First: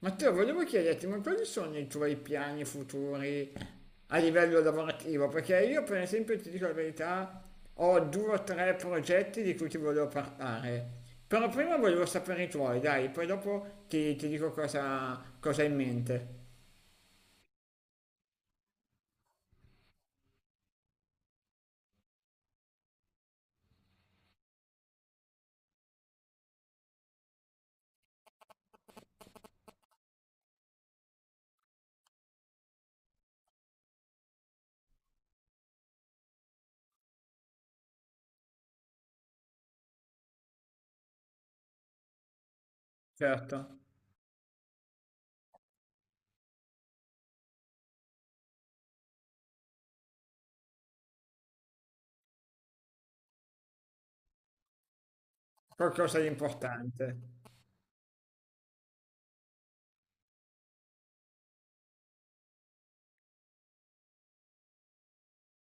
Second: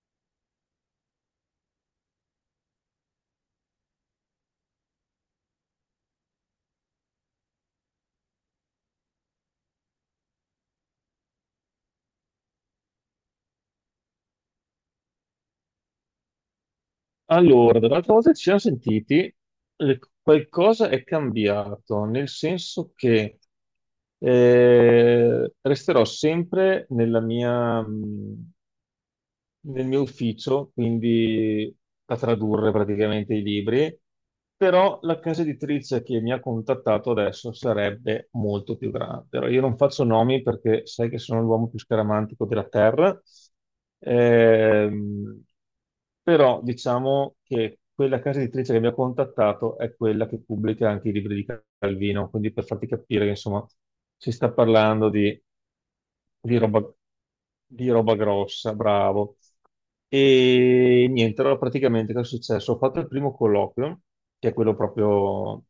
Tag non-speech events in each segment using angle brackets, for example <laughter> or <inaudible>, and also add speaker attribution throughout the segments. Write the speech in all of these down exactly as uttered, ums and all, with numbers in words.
Speaker 1: Matteo, volevo chiederti, ma quali sono i tuoi piani futuri a livello lavorativo? Perché io, per esempio, ti dico la verità, ho due o tre progetti di cui ti volevo parlare. Però prima volevo sapere i tuoi, dai, poi dopo ti, ti dico cosa, cosa hai in mente.
Speaker 2: Allora, dall'altra volta che ci siamo sentiti, le- qualcosa è cambiato, nel senso che eh, resterò sempre nella mia, mh, nel mio ufficio, quindi a tradurre praticamente i libri, però la casa editrice che mi ha contattato adesso sarebbe molto più grande. Allora, io non faccio nomi perché sai che sono l'uomo più scaramantico della terra,
Speaker 1: Certo,
Speaker 2: ehm, però diciamo che quella casa editrice che mi ha contattato è quella che pubblica anche i libri di Calvino, quindi per farti capire che insomma si sta parlando di
Speaker 1: qualcosa di
Speaker 2: di roba,
Speaker 1: importante.
Speaker 2: di roba grossa, bravo. E niente, allora praticamente cosa è successo? Ho fatto il primo colloquio, che è quello proprio,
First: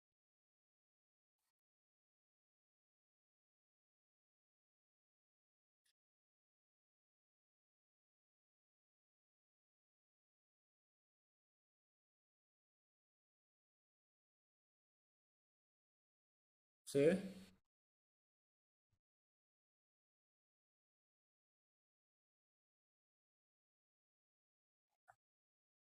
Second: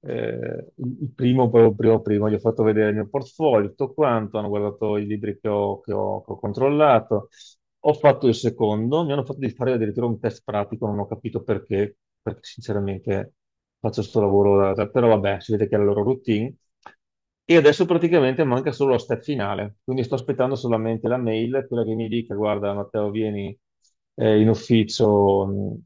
Speaker 2: eh, il il primo, proprio primo, primo, gli ho fatto vedere il mio portfolio, tutto quanto, hanno guardato i libri che ho, che ho- che ho controllato. Ho fatto il secondo, mi hanno fatto di fare addirittura un test pratico, non ho capito perché, perché sinceramente faccio questo lavoro, da- da- però vabbè, si vede che è la loro routine.
Speaker 1: Sì?
Speaker 2: E adesso praticamente manca solo la step finale, quindi sto aspettando solamente la mail, quella che mi dica, guarda Matteo, vieni eh, in ufficio mh,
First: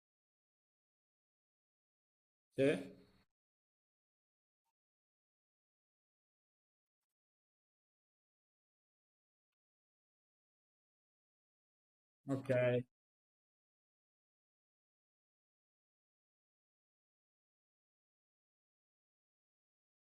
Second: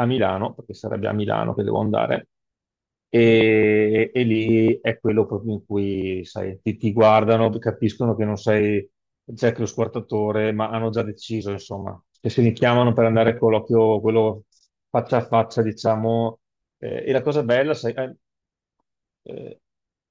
Speaker 2: a Milano, perché sarebbe a Milano che devo andare,
Speaker 1: Sì?
Speaker 2: e, e lì è quello proprio in cui, sai, ti, ti guardano, capiscono che non sei Jack lo squartatore, ma hanno già deciso, insomma, che se
Speaker 1: Ok.
Speaker 2: li chiamano per andare a colloquio, quello faccia a faccia, diciamo eh, e la cosa bella, sai, eh, eh,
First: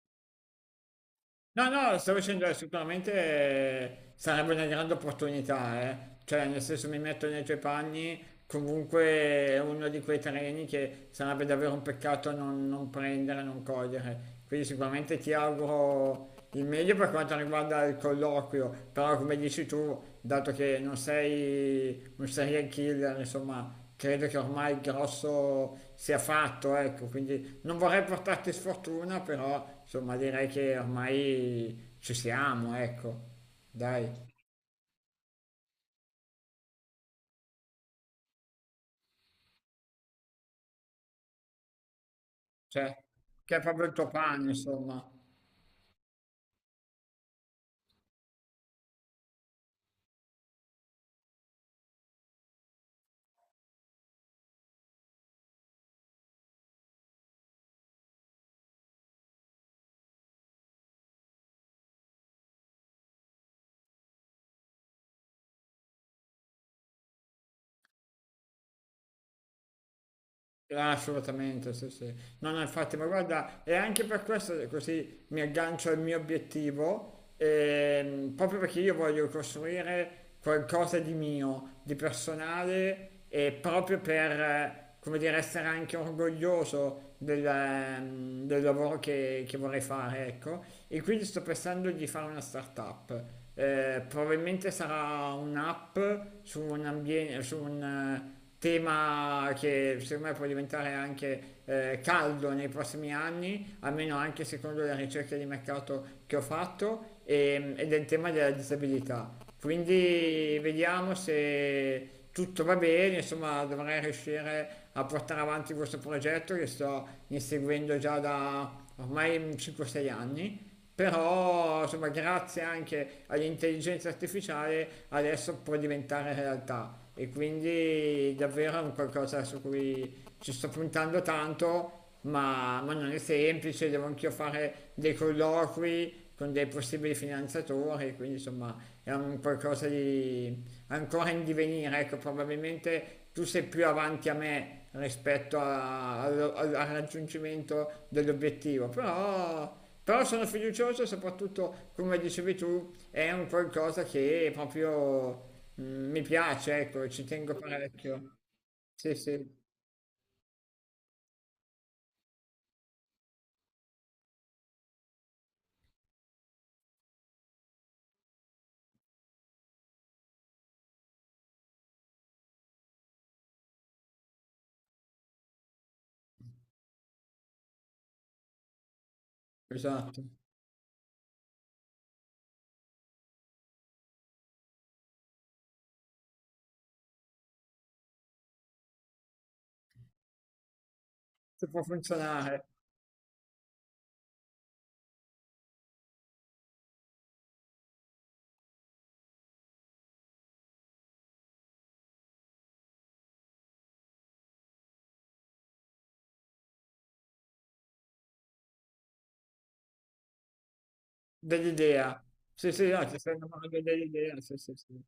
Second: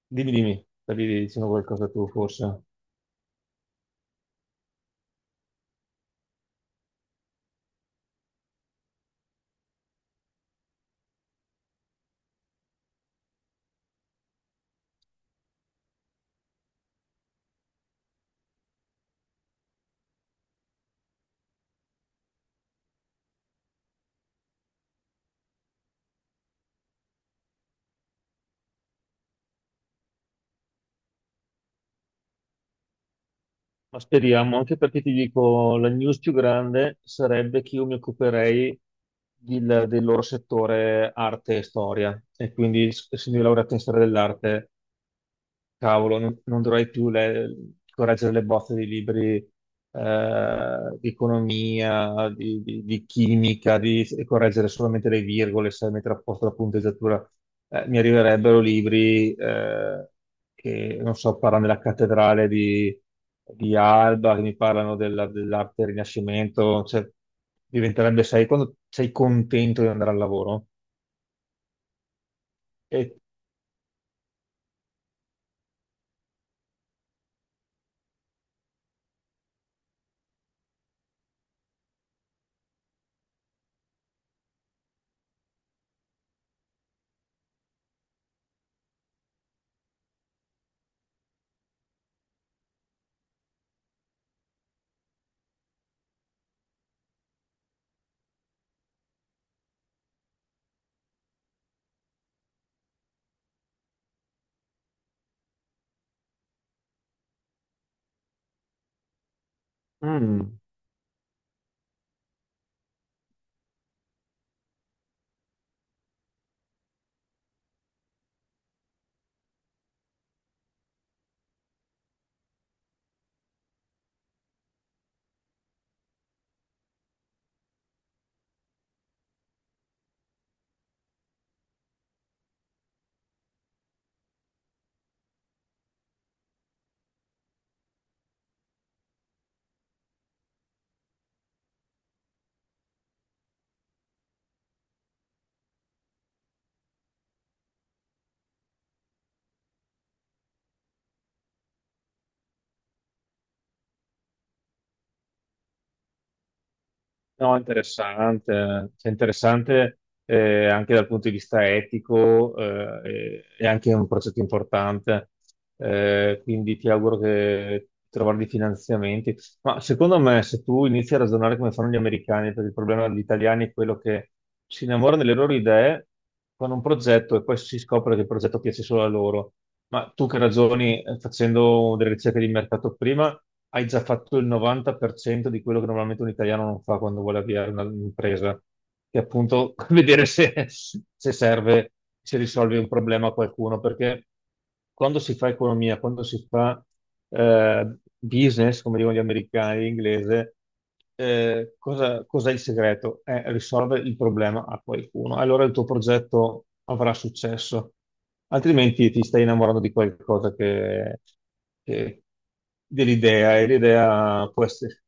Speaker 2: dimmi, dimmi, stavi dicendo
Speaker 1: No,
Speaker 2: qualcosa
Speaker 1: no,
Speaker 2: tu
Speaker 1: stavo dicendo, eh,
Speaker 2: forse.
Speaker 1: sicuramente, eh, sarebbe una grande opportunità, eh. Cioè, nel senso mi metto nei tuoi panni, comunque è uno di quei treni che sarebbe davvero un peccato non, non prendere, non cogliere. Quindi sicuramente ti auguro il meglio per quanto riguarda il colloquio, però come dici tu, dato che non sei un serial killer, insomma, credo che ormai il grosso sia fatto, ecco, quindi non vorrei portarti sfortuna, però insomma direi che ormai ci siamo, ecco,
Speaker 2: Ma
Speaker 1: dai,
Speaker 2: speriamo, anche perché ti dico, la news più grande sarebbe che io mi occuperei del, del loro settore arte e storia, e quindi
Speaker 1: cioè,
Speaker 2: essendo io
Speaker 1: che è
Speaker 2: laureato in
Speaker 1: proprio il
Speaker 2: storia
Speaker 1: tuo pane,
Speaker 2: dell'arte.
Speaker 1: insomma.
Speaker 2: Cavolo, non, non dovrai più le- correggere le bozze di libri eh, di economia, di, di- di chimica, di e correggere solamente le virgole, sai, mettere a posto la punteggiatura. Eh, mi arriverebbero libri eh, che, non so, parlano della cattedrale di, di Alba, che mi parlano della- dell'arte del Rinascimento. Cioè, diventerebbe, sai, quando sei contento di andare al lavoro
Speaker 1: Ah, assolutamente, sì, sì. No, no, infatti, ma
Speaker 2: e.
Speaker 1: guarda, è anche per questo che così mi aggancio al mio obiettivo, ehm, proprio perché io voglio costruire qualcosa di mio, di personale, e proprio per, eh, come dire, essere anche orgoglioso del, ehm, del lavoro che, che vorrei fare, ecco. E quindi sto pensando di fare una startup. Eh, probabilmente sarà un'app su un ambiente, su un eh, tema che secondo me può diventare anche, eh, caldo nei prossimi anni, almeno anche secondo le ricerche di mercato che ho fatto, e- ed è il tema della disabilità.
Speaker 2: Mm.
Speaker 1: Quindi vediamo se tutto va bene, insomma dovrei riuscire a portare avanti questo progetto che sto inseguendo già da ormai cinque sei anni, però insomma grazie anche all'intelligenza artificiale adesso può diventare realtà e quindi davvero è un qualcosa su cui ci sto puntando tanto, ma, ma non è semplice, devo anch'io fare dei colloqui con dei possibili finanziatori, quindi insomma è un qualcosa di ancora in divenire, ecco, probabilmente tu sei più avanti a me rispetto a- allo- al, al raggiungimento dell'obiettivo, però, però sono fiducioso e soprattutto, come dicevi tu, è un qualcosa che proprio mm, mi piace, ecco, ci tengo
Speaker 2: No,
Speaker 1: parecchio.
Speaker 2: interessante. Cioè,
Speaker 1: Sì, sì,
Speaker 2: interessante eh, anche dal punto di vista etico, eh, e, e anche un progetto importante. Eh, quindi ti auguro che trovare dei finanziamenti. Ma secondo me, se tu inizi a ragionare come fanno gli americani, perché il problema degli italiani è quello che si innamorano delle loro idee, fanno un progetto e poi si scopre che il progetto piace solo a loro. Ma
Speaker 1: esatto,
Speaker 2: tu che ragioni, eh, facendo delle ricerche di mercato prima, hai già fatto il novanta per cento di quello che normalmente un italiano non fa quando vuole avviare una- un'impresa, che è appunto <laughs> vedere se, se
Speaker 1: se può
Speaker 2: serve, se
Speaker 1: funzionare,
Speaker 2: risolve un problema a qualcuno, perché quando si fa economia, quando si fa eh, business, come dicono gli americani in inglese, eh, cosa- cos'è il segreto? È risolvere il problema a qualcuno. Allora il tuo progetto avrà successo, altrimenti ti stai innamorando di qualcosa che,
Speaker 1: dell'idea.
Speaker 2: che-
Speaker 1: Sì, sì, no, ti stai
Speaker 2: dell'idea e
Speaker 1: innamorando dell'idea,
Speaker 2: l'idea
Speaker 1: sì,
Speaker 2: può
Speaker 1: sì, sì.
Speaker 2: essere.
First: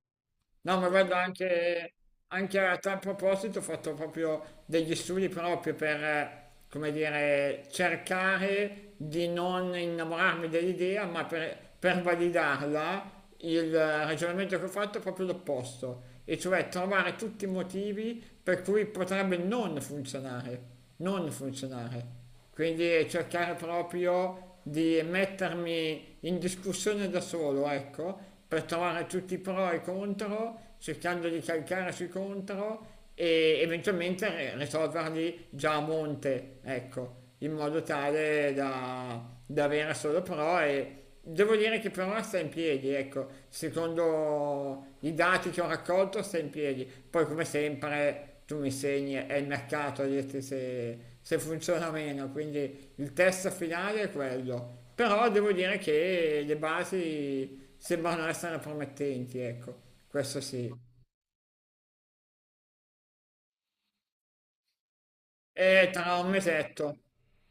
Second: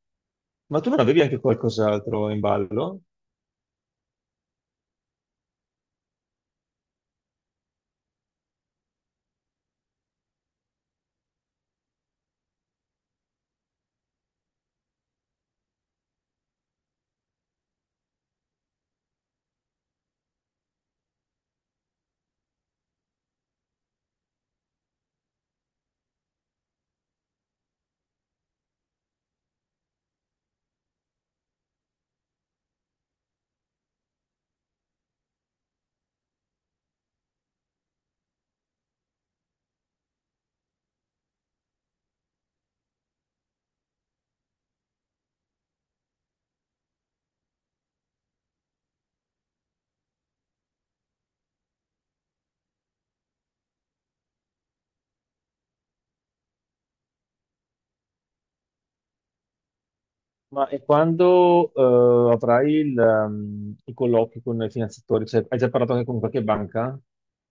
Speaker 1: No,
Speaker 2: Ma
Speaker 1: ma
Speaker 2: tu non
Speaker 1: guarda,
Speaker 2: avevi anche
Speaker 1: anche,
Speaker 2: qualcos'altro in
Speaker 1: anche a tal
Speaker 2: ballo?
Speaker 1: proposito ho fatto proprio degli studi proprio per, eh, come dire, cercare di non innamorarmi dell'idea, ma per, per validarla. Il, eh, ragionamento che ho fatto è proprio l'opposto, e cioè trovare tutti i motivi per cui potrebbe non funzionare, non funzionare, quindi cercare proprio di mettermi in discussione da solo, ecco, per trovare tutti i pro e i contro, cercando di calcare sui contro e eventualmente ri- risolverli già a monte, ecco, in modo tale da, da avere solo pro. E devo dire che per ora sta in piedi, ecco, secondo i dati che ho raccolto sta in piedi, poi come sempre tu mi segni, è il mercato a dirti se, se funziona o meno, quindi il test finale è quello. Però devo dire che le basi sembrano essere promettenti, ecco, questo
Speaker 2: Ma
Speaker 1: sì.
Speaker 2: e quando eh, avrai il, ehm, i colloqui con i finanziatori? Cioè, hai già
Speaker 1: E
Speaker 2: parlato anche
Speaker 1: tra
Speaker 2: con
Speaker 1: un
Speaker 2: qualche banca?
Speaker 1: mesetto,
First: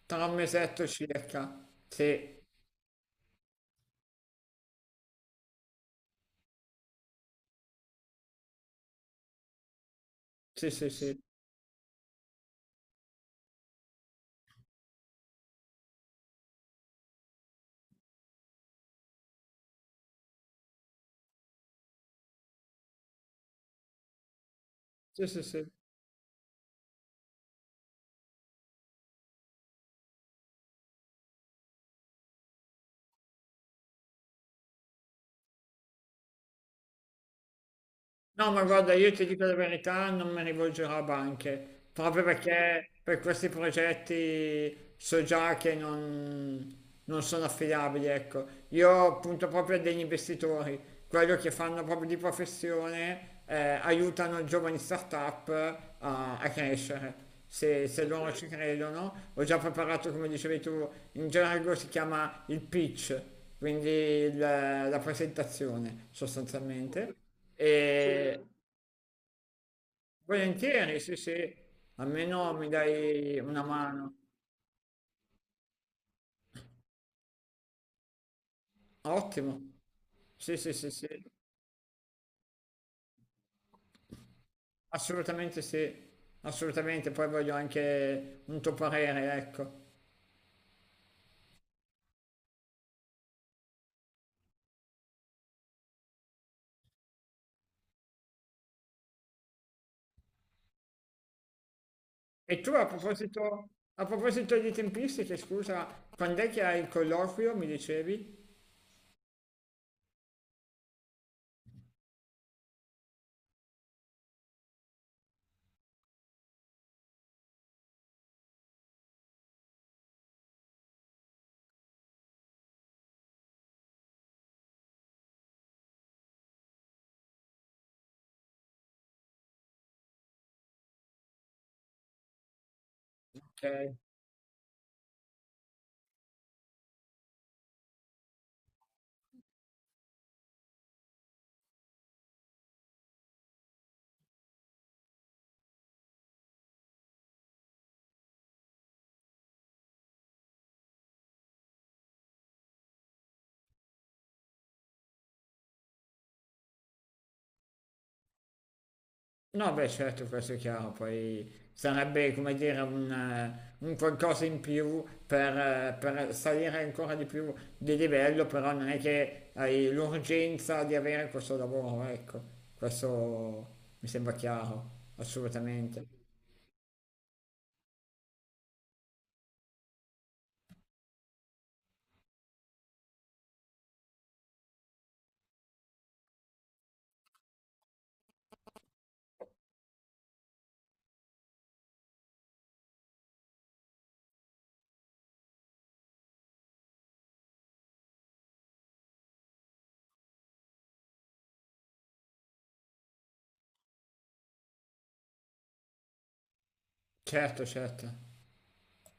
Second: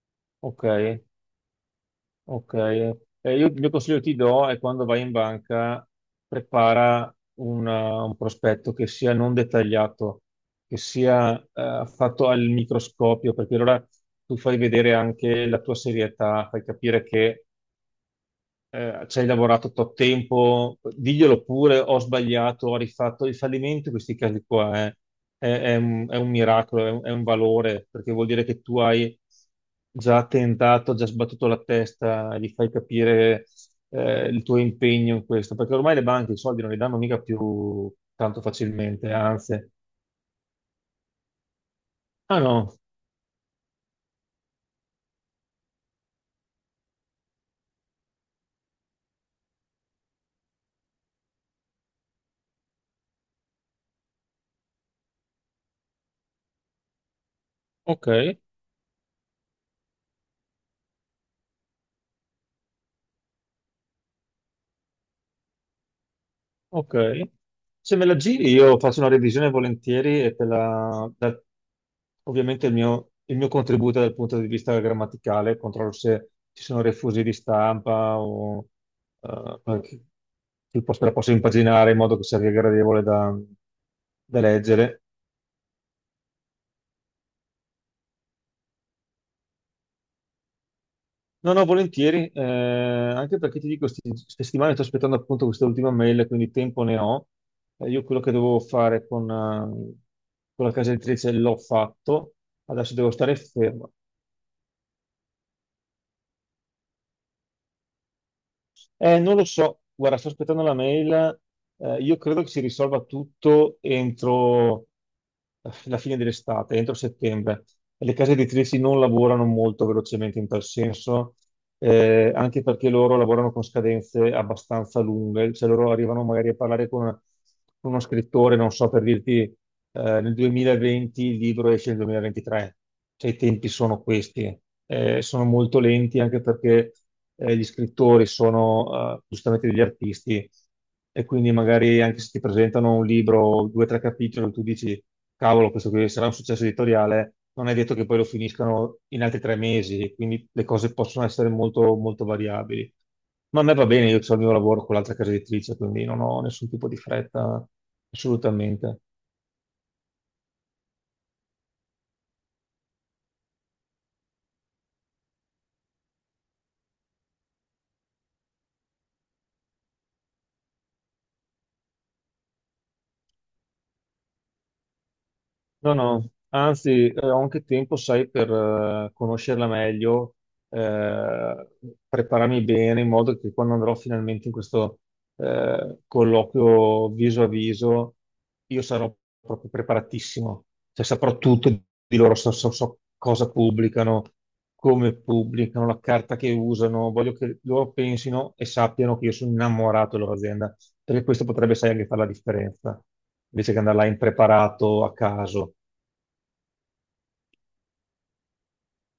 Speaker 1: tra un mesetto
Speaker 2: Ok.
Speaker 1: circa, sì,
Speaker 2: Ok. Eh, io il mio consiglio che ti do è quando vai in banca, prepara una- un prospetto che sia non dettagliato,
Speaker 1: sì,
Speaker 2: che
Speaker 1: sì, sì,
Speaker 2: sia eh, fatto al microscopio, perché allora tu fai vedere anche la tua serietà, fai capire che eh, ci hai lavorato tot tempo, diglielo pure, ho sbagliato, ho rifatto il fallimento, in questi casi qua è,
Speaker 1: sì, sì,
Speaker 2: è-
Speaker 1: sì.
Speaker 2: è un, è un miracolo, è un, è un valore, perché vuol dire che tu hai già tentato, già sbattuto la testa, e gli fai capire eh, il tuo impegno in questo, perché ormai le banche i soldi non li danno mica più tanto
Speaker 1: No, ma guarda,
Speaker 2: facilmente,
Speaker 1: io ti dico la
Speaker 2: anzi,
Speaker 1: verità, non mi rivolgerò a banche, proprio
Speaker 2: ah no,
Speaker 1: perché per questi progetti so già che non, non sono affidabili, ecco. Io punto proprio a degli investitori, quello che fanno proprio di professione, eh, aiutano giovani startup a, a crescere. Se, se
Speaker 2: ok.
Speaker 1: loro ci credono, ho già preparato, come dicevi tu, in gergo si chiama il pitch, quindi il- la presentazione
Speaker 2: Ok,
Speaker 1: sostanzialmente.
Speaker 2: se me la
Speaker 1: E
Speaker 2: giri io faccio una revisione volentieri e te
Speaker 1: volentieri,
Speaker 2: la...
Speaker 1: sì, sì,
Speaker 2: da-
Speaker 1: almeno
Speaker 2: Ovviamente
Speaker 1: mi
Speaker 2: il mio, il
Speaker 1: dai
Speaker 2: mio
Speaker 1: una
Speaker 2: contributo dal
Speaker 1: mano.
Speaker 2: punto di vista grammaticale, controllo se ci sono refusi di stampa o eh,
Speaker 1: Ottimo.
Speaker 2: qualche-
Speaker 1: Sì, sì,
Speaker 2: che
Speaker 1: sì,
Speaker 2: posso-
Speaker 1: sì,
Speaker 2: la posso impaginare in modo che sia gradevole da, da leggere.
Speaker 1: assolutamente sì, assolutamente. Poi voglio anche un tuo parere, ecco.
Speaker 2: No, no, volentieri, eh, anche perché ti dico, sti- queste settimane sto aspettando appunto questa ultima mail, quindi tempo ne ho. Eh, io quello che dovevo fare con, eh, con la casa editrice l'ho fatto,
Speaker 1: E tu a
Speaker 2: adesso devo stare
Speaker 1: proposito,
Speaker 2: fermo.
Speaker 1: a proposito di tempistiche, scusa, quando è che hai il colloquio, mi dicevi?
Speaker 2: Eh, non lo so, guarda, sto aspettando la mail. Eh, io credo che si risolva tutto entro eh, la fine dell'estate, entro settembre. Le case editrici non lavorano molto velocemente in tal senso, eh, anche perché loro lavorano con scadenze abbastanza lunghe, cioè loro arrivano magari a parlare con, con uno scrittore, non so per dirti eh, nel duemilaventi il libro esce nel duemilaventitré, cioè i tempi
Speaker 1: Ok.
Speaker 2: sono questi. Eh, sono molto lenti anche perché eh, gli scrittori sono eh, giustamente degli artisti e quindi magari anche se ti presentano un libro, due o tre capitoli, tu dici, cavolo, questo qui sarà un successo editoriale, non è detto che poi lo finiscano in altri tre mesi, e quindi le cose possono essere molto, molto variabili. Ma a me va bene, io ho il mio lavoro con l'altra casa editrice, quindi non ho nessun tipo di fretta, assolutamente.
Speaker 1: No, beh, certo, questo è chiaro, poi sarebbe, come dire, un, eh, un qualcosa in più per, eh, per salire ancora di più di livello, però non è che hai l'urgenza di avere questo lavoro, ecco, questo mi sembra chiaro,
Speaker 2: No,
Speaker 1: assolutamente.
Speaker 2: no, anzi, eh, ho anche tempo, sai, per eh, conoscerla meglio, eh, prepararmi bene in modo che quando andrò finalmente in questo eh, colloquio viso a viso, io sarò proprio preparatissimo, cioè saprò tutto di loro, so, so- so cosa pubblicano, come pubblicano, la carta che usano, voglio che loro pensino e sappiano che io sono innamorato della loro azienda, perché questo potrebbe, sai, anche fare la differenza invece che andare là impreparato a caso.
Speaker 1: Certo, certo.